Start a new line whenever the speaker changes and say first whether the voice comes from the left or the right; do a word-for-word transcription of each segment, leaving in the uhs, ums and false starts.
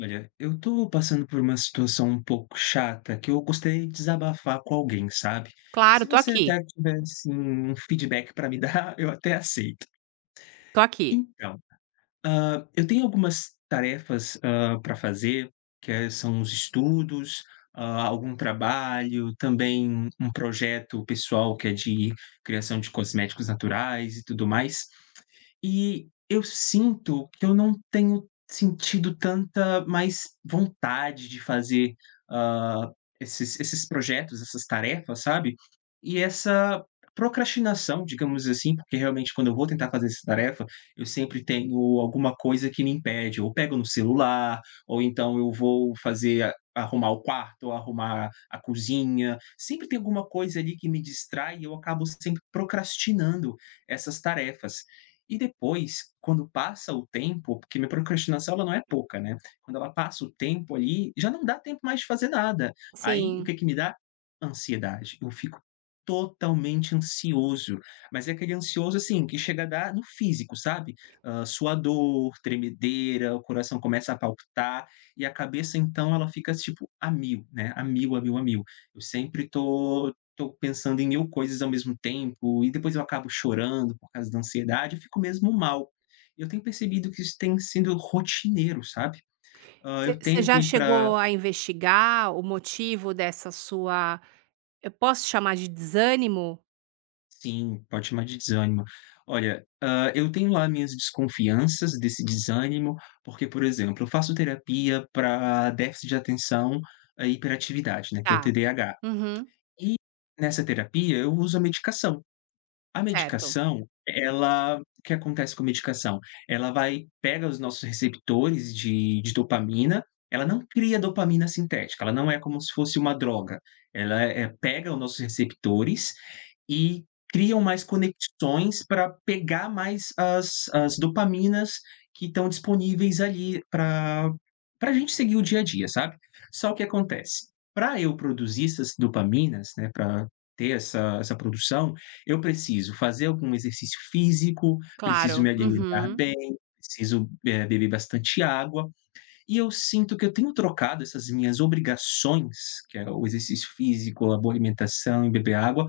left: Olha, eu tô passando por uma situação um pouco chata que eu gostaria de desabafar com alguém, sabe? Se
right: Claro, tô
left: você
right: aqui,
left: até tiver assim, um feedback para me dar, eu até aceito.
right: tô aqui.
left: Então, ah, eu tenho algumas tarefas para fazer, que é- são os estudos, ah, algum trabalho, também um projeto pessoal que é de criação de cosméticos naturais e tudo mais. E eu sinto que eu não tenho sentido tanta mais vontade de fazer, hã, esses esses projetos, essas tarefas, sabe. E essa procrastinação, digamos assim, porque realmente quando eu vou tentar fazer essa tarefa, eu sempre tenho alguma coisa que me impede, ou pego no celular, ou então eu vou fazer a- arrumar o quarto, ou arrumar a cozinha, sempre tem alguma coisa ali que me distrai e eu acabo sempre procrastinando essas tarefas. E depois, quando passa o tempo, porque minha procrastinação ela não é pouca, né? Quando ela passa o tempo ali, já não dá tempo mais de fazer nada. Aí o
right: Sim.
left: que que me dá? Ansiedade. Eu fico totalmente ansioso, mas é aquele ansioso assim que chega a dar no físico, sabe? Ah, suador, tremedeira, o coração começa a palpitar e a cabeça então ela fica tipo a mil, né? A mil, a mil, a mil. Eu sempre tô estou pensando em mil coisas ao mesmo tempo, e depois eu acabo chorando por causa da ansiedade, eu fico mesmo mal. Eu tenho percebido que isso tem sido rotineiro, sabe? Hã, eu
right: Você
left: tento
right: já
left: ir para
right: chegou a investigar o motivo dessa sua eu posso chamar de desânimo?
left: sim, pode chamar de desânimo. Olha, hã, eu tenho lá minhas desconfianças desse desânimo, porque, por exemplo, eu faço terapia para déficit de atenção, hã, e hiperatividade, né, que é o
right: Tá.
left: T D A H.
right: Uhum.
left: E nessa terapia eu uso a medicação. A
right: Certo.
left: medicação, ela o que acontece com a medicação? Ela vai pega os nossos receptores de de dopamina, ela não cria dopamina sintética, ela não é como se fosse uma droga, ela, eh, pega os nossos receptores e criam mais conexões para pegar mais as as dopaminas que estão disponíveis ali para a gente seguir o dia a dia, sabe. Só o que acontece, para eu produzir essas dopaminas, né, para ter essa essa produção, eu preciso fazer algum exercício físico, preciso
right: Claro.
left: me alimentar
right: Uhum.
left: bem, preciso, eh, beber bastante água, e eu sinto que eu tenho trocado essas minhas obrigações, que é o exercício físico, a boa alimentação e beber água,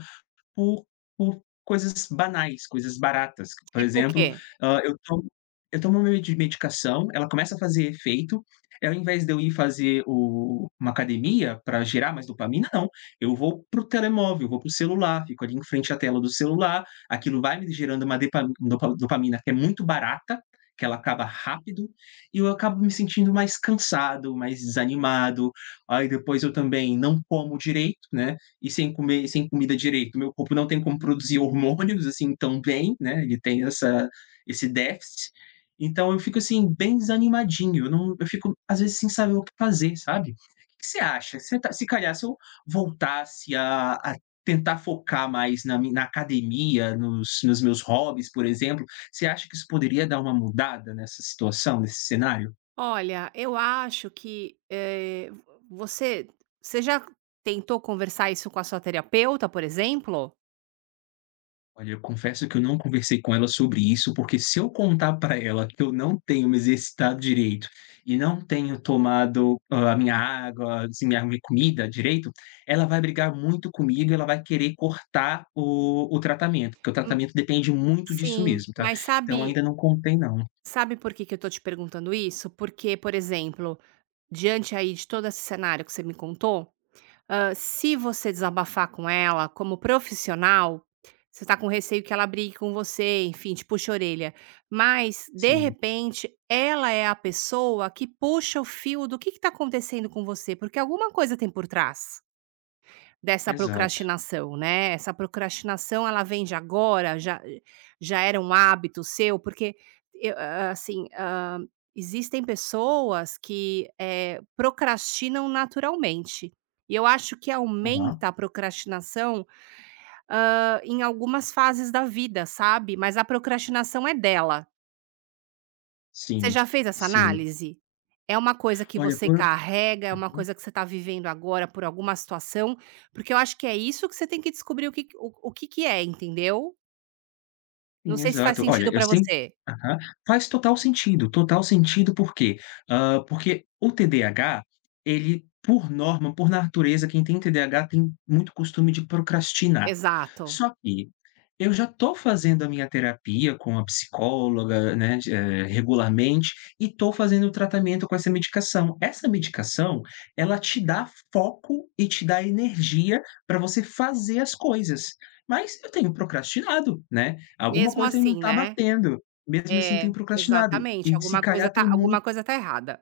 left: por por coisas banais, coisas baratas. Por
right: Tipo o
left: exemplo,
right: quê?
left: hã, eu tomo eu tomo uma medi medicação, ela começa a fazer efeito, e ao invés de eu ir fazer o uma academia para gerar mais dopamina, não, eu vou para o telemóvel, vou para o celular, fico ali em frente à tela do celular, aquilo vai me gerando uma depa dopa dopamina que é muito barata, que ela acaba rápido, e eu acabo me sentindo mais cansado, mais desanimado. Aí depois eu também não como direito, né, e sem comer, sem comida direito, meu corpo não tem como produzir hormônios assim tão bem, né? Ele tem essa esse déficit. Então eu fico assim bem desanimadinho, eu não eu fico às vezes sem saber o que fazer, sabe? O que você acha? Se, se calhar se eu voltasse a, a tentar focar mais na, mi- na academia, nos, nos meus hobbies, por exemplo, você acha que isso poderia dar uma mudada nessa situação, nesse cenário?
right: Olha, eu acho que, eh, você você já tentou conversar isso com a sua terapeuta, por exemplo?
left: Olha, eu confesso que eu não conversei com ela sobre isso, porque se eu contar para ela que eu não tenho me exercitado direito e não tenho tomado, hã, a minha água, assim, minha minha comida direito, ela vai brigar muito comigo e ela vai querer cortar o o tratamento, porque o
right: Hum,
left: tratamento depende muito disso
right: sim,
left: mesmo, tá.
right: mas
left: Então
right: sabe.
left: ainda não contei não.
right: Sabe por que que eu tô te perguntando isso? Porque, por exemplo, diante aí de todo esse cenário que você me contou. Hã, se você desabafar com ela como profissional, você tá com receio que ela brigue com você, enfim, te puxe a orelha. Mas, de
left: Sim,
right: repente, ela é a pessoa que puxa o fio do que que tá acontecendo com você, porque alguma coisa tem por trás. Dessa
left: exato.
right: procrastinação, né, essa procrastinação ela vem de agora, já já era um hábito seu? Porque eu a assim, hã, existem pessoas que, eh, procrastinam naturalmente, e eu acho que
left: Aham.
right: aumenta a procrastinação, hã, em algumas fases da vida, sabe, mas a procrastinação é dela. Você
left: Sim,
right: já fez essa
left: sim.
right: análise? É uma coisa que
left: Olha,
right: você
left: por
right: carrega, é uma coisa que você está vivendo agora por alguma situação, porque eu acho que é isso que você tem que descobrir o que que o o que que é, entendeu? Não
left: Sim,
right: sei se faz
left: exato. Olha,
right: sentido
left: eu
right: para
left: sempre
right: você.
left: aham. Faz total sentido, total sentido por quê? Hã, porque o T D A H, ele por norma, por natureza, quem tem T D A H tem muito costume de procrastinar.
right: Exato.
left: Só que eu já tô fazendo a minha terapia com a psicóloga, né, de eh, regularmente, e tô fazendo o tratamento com essa medicação. Essa medicação, ela te dá foco e te dá energia para você fazer as coisas, mas eu tenho procrastinado, né? Alguma
right: Mesmo
left: coisa aí não
right: assim,
left: tá
right: né.
left: batendo. Mesmo assim
right: É,
left: tem procrastinado.
right: exatamente,
left: E se
right: alguma coisa
left: calhar
right: tá
left: tem muito
right: alguma coisa tá errada.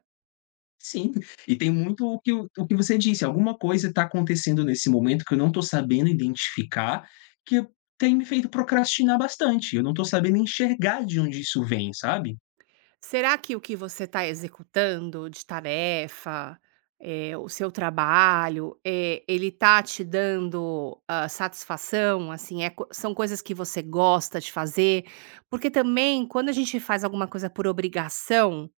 left: sim, e tem muito o que o o que você disse, alguma coisa está acontecendo nesse momento que eu não estou sabendo identificar, que tem me feito procrastinar bastante. Eu não estou sabendo enxergar de onde isso vem, sabe?
right: Será que o que você está executando de tarefa, eh, o seu trabalho, eh, ele tá te dando, hã, satisfação? Assim, é co são coisas que você gosta de fazer? Porque também quando a gente faz alguma coisa por obrigação,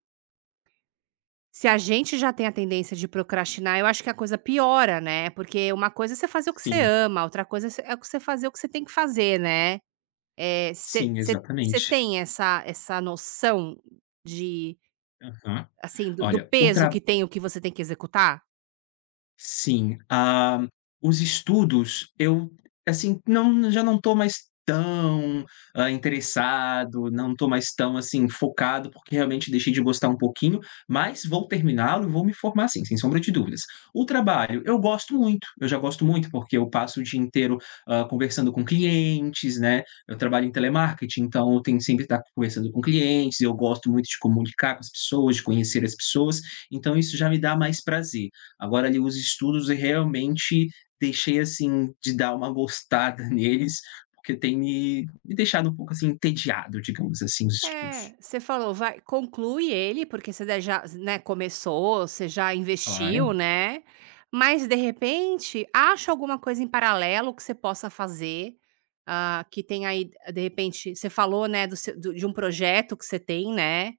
right: se a gente já tem a tendência de procrastinar, eu acho que a coisa piora, né, porque uma coisa é você fazer o que você
left: Sim,
right: ama, outra coisa é você é você fazer o que você tem que fazer, né. Eh,
left: sim,
right: você
left: exatamente.
right: tem essa essa noção de
left: Aham.
right: assim, do do
left: Olha, o
right: peso
left: tra
right: que tem o que você tem que executar?
left: Sim, ah, os estudos eu, assim, não já não estou mais tão, hã, interessado, não estou mais tão, assim, focado, porque realmente deixei de gostar um pouquinho, mas vou terminá-lo e vou me formar sim, sem sombra de dúvidas. O trabalho, eu gosto muito, eu já gosto muito, porque eu passo o dia inteiro, hã, conversando com clientes, né, eu trabalho em telemarketing, então eu tenho que sempre estar conversando com clientes, eu gosto muito de comunicar com as pessoas, de conhecer as pessoas, então isso já me dá mais prazer. Agora ali os estudos eu realmente deixei, assim, de dar uma gostada neles, porque tem me me deixado um pouco, assim, entediado, digamos assim, os estudos.
right: É, você falou: "Vai conclui ele", porque você daí já né, começou, você já investiu,
left: Claro,
right: né, mas de repente, acha alguma coisa em paralelo que você possa fazer, ah, que tem aí de repente você falou, né, do seu do de um projeto que você tem, né.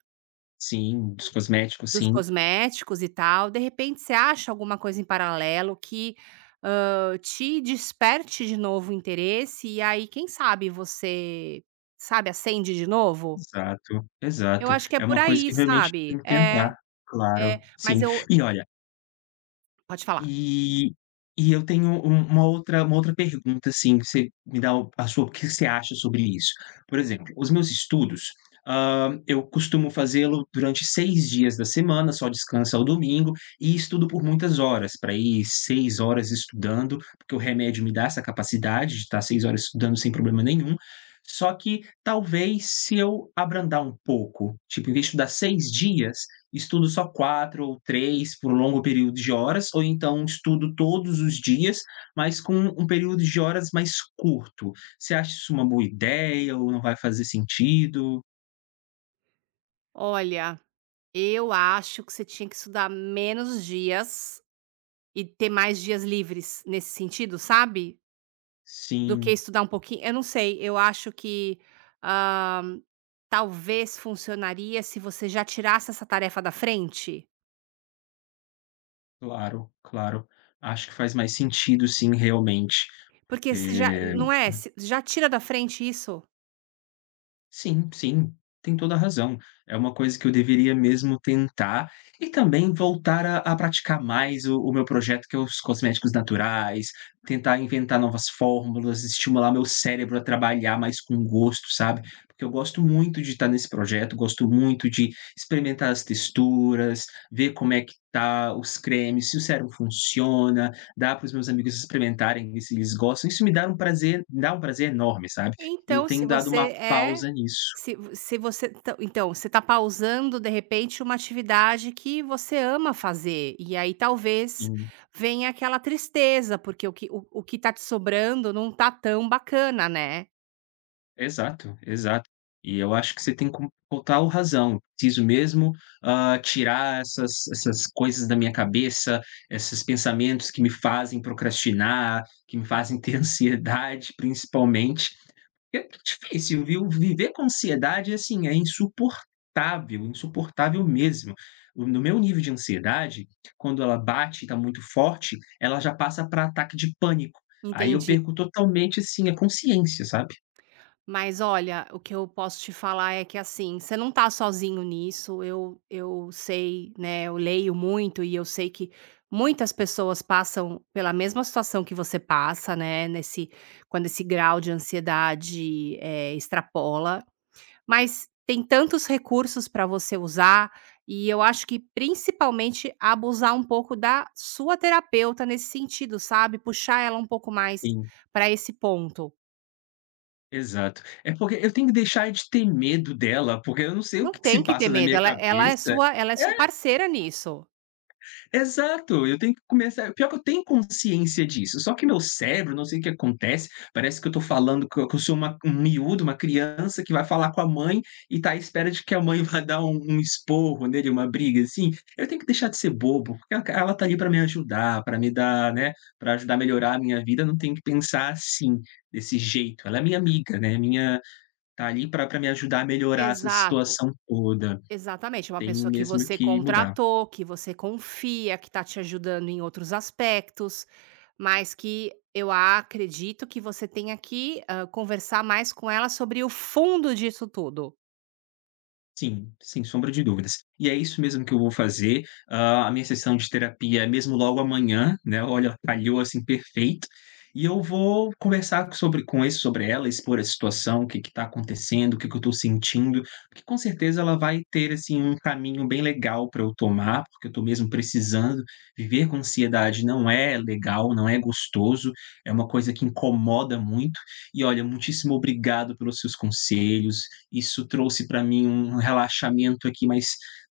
left: sim, dos cosméticos,
right: Dos
left: sim.
right: cosméticos e tal, de repente você acha alguma coisa em paralelo que, hã, te desperte de novo o interesse e aí quem sabe você, sabe, acende de novo?
left: Exato,
right: Eu
left: exato.
right: acho que é
left: É
right: por
left: uma coisa
right: aí,
left: que realmente tem
right: sabe.
left: que
right: É,
left: tentar.
right: é,
left: Claro,
right: mas
left: sim.
right: eu
left: E olha,
right: pode falar.
left: E e eu tenho um uma outra uma outra pergunta, assim, que você me dá o a sua o que você acha sobre isso. Por exemplo, os meus estudos, hã, eu costumo fazê-lo durante seis dias da semana, só descanso ao domingo, e estudo por muitas horas, para ir seis horas estudando, porque o remédio me dá essa capacidade de estar seis horas estudando sem problema nenhum. Só que talvez se eu abrandar um pouco, tipo, em vez de estudar seis dias, estudo só quatro ou três por um longo período de horas, ou então estudo todos os dias, mas com um período de horas mais curto. Você acha isso uma boa ideia ou não vai fazer sentido?
right: Olha, eu acho que você tinha que estudar menos dias e ter mais dias livres nesse sentido, sabe. Do que
left: Sim,
right: estudar um pouquinho eu não sei, eu acho que, hã, talvez funcionaria se você já tirasse essa tarefa da frente,
left: claro, claro. Acho que faz mais sentido sim, realmente.
right: porque se já
left: Eh
right: não é? Se já tira da frente isso.
left: Sim, sim, tem toda a razão. É uma coisa que eu deveria mesmo tentar e também voltar a a praticar mais o o meu projeto, que é os cosméticos naturais, tentar inventar novas fórmulas, estimular meu cérebro a trabalhar mais com gosto, sabe. Porque eu gosto muito de estar nesse projeto, gosto muito de experimentar as texturas, ver como é que tá os cremes, se o sérum funciona, dar para os meus amigos experimentarem, ver se eles gostam. Isso me dá um prazer me dá um prazer enorme, sabe. E eu
right: Então
left: tenho
right: se
left: dado uma
right: você é,
left: pausa nisso.
right: se vo- se você então então você está pausando de repente uma atividade que você ama fazer, e aí talvez
left: Em
right: venha aquela tristeza, porque o que o o que está te sobrando não está tão bacana, né.
left: exato, exato. E eu acho que você tem com com total razão. Preciso mesmo, hã, tirar essas essas coisas da minha cabeça, esses pensamentos que me fazem procrastinar, que me fazem ter ansiedade, principalmente, É difícil, viu? Viver com ansiedade, assim, é insuportável, insuportável mesmo. O no meu nível de ansiedade, quando ela bate e tá muito forte, ela já passa para ataque de pânico. Aí eu
right: Entendi.
left: perco totalmente, assim, a consciência, sabe?
right: Mas olha, o que eu posso te falar é que, assim, você não tá sozinho nisso. Eu eu sei, né, eu leio muito e eu sei que muitas pessoas passam pela mesma situação que você passa, né, nesse quando esse grau de ansiedade, eh, extrapola. Mas tem tantos recursos para você usar, e eu acho que principalmente abusar um pouco da sua terapeuta nesse sentido, sabe, puxar ela um pouco mais
left: Sim,
right: para esse ponto.
left: exato. É porque eu tenho que deixar de ter medo dela, porque eu não sei o
right: Não
left: que que
right: tem
left: se
right: que ter
left: passa na
right: medo,
left: minha
right: ela ela é
left: cabeça.
right: sua ela é sua parceira nisso.
left: Exato, eu tenho que começar pior que eu tenho consciência disso, só que meu cérebro, não sei o que acontece, parece que eu tô falando que eu que eu sou uma um miúdo, uma criança que vai falar com a mãe e tá à espera de que a mãe vá dar um um esporro nele, uma briga, assim. Eu tenho que deixar de ser bobo, porque ela ela tá ali pra me ajudar, pra me dar, né, pra ajudar a melhorar a minha vida, eu não tenho que pensar assim, desse jeito. Ela é minha amiga, né, minha tá ali pra pra me ajudar a melhorar essa
right: Exato,
left: situação toda.
right: exatamente, é uma
left: Tenho
right: pessoa que
left: mesmo
right: você
left: que mudar.
right: contratou, que você confia, que tá te ajudando em outros aspectos, mas que eu acredito que você tenha que, hã, conversar mais com ela sobre o fundo disso tudo.
left: Sim, sem sombra de dúvidas. E é isso mesmo que eu vou fazer, hã, a minha sessão de terapia é mesmo logo amanhã, né, olha, calhou, assim, perfeito. E eu vou conversar com- sobre com esse sobre ela, expor a situação, o que está acontecendo, o que que eu estou sentindo, porque com certeza ela vai ter, assim, um caminho bem legal para eu tomar, porque eu estou mesmo precisando. Viver com ansiedade não é legal, não é gostoso, é uma coisa que incomoda muito. E olha, muitíssimo obrigado pelos seus conselhos, isso trouxe para mim um relaxamento aqui mais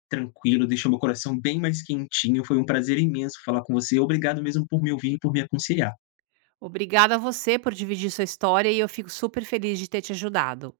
left: tranquilo, deixou meu coração bem mais quentinho. Foi um prazer imenso falar com você. Obrigado mesmo por me ouvir e por me aconselhar.
right: Obrigada a você por dividir sua história e eu fico super feliz de ter te ajudado.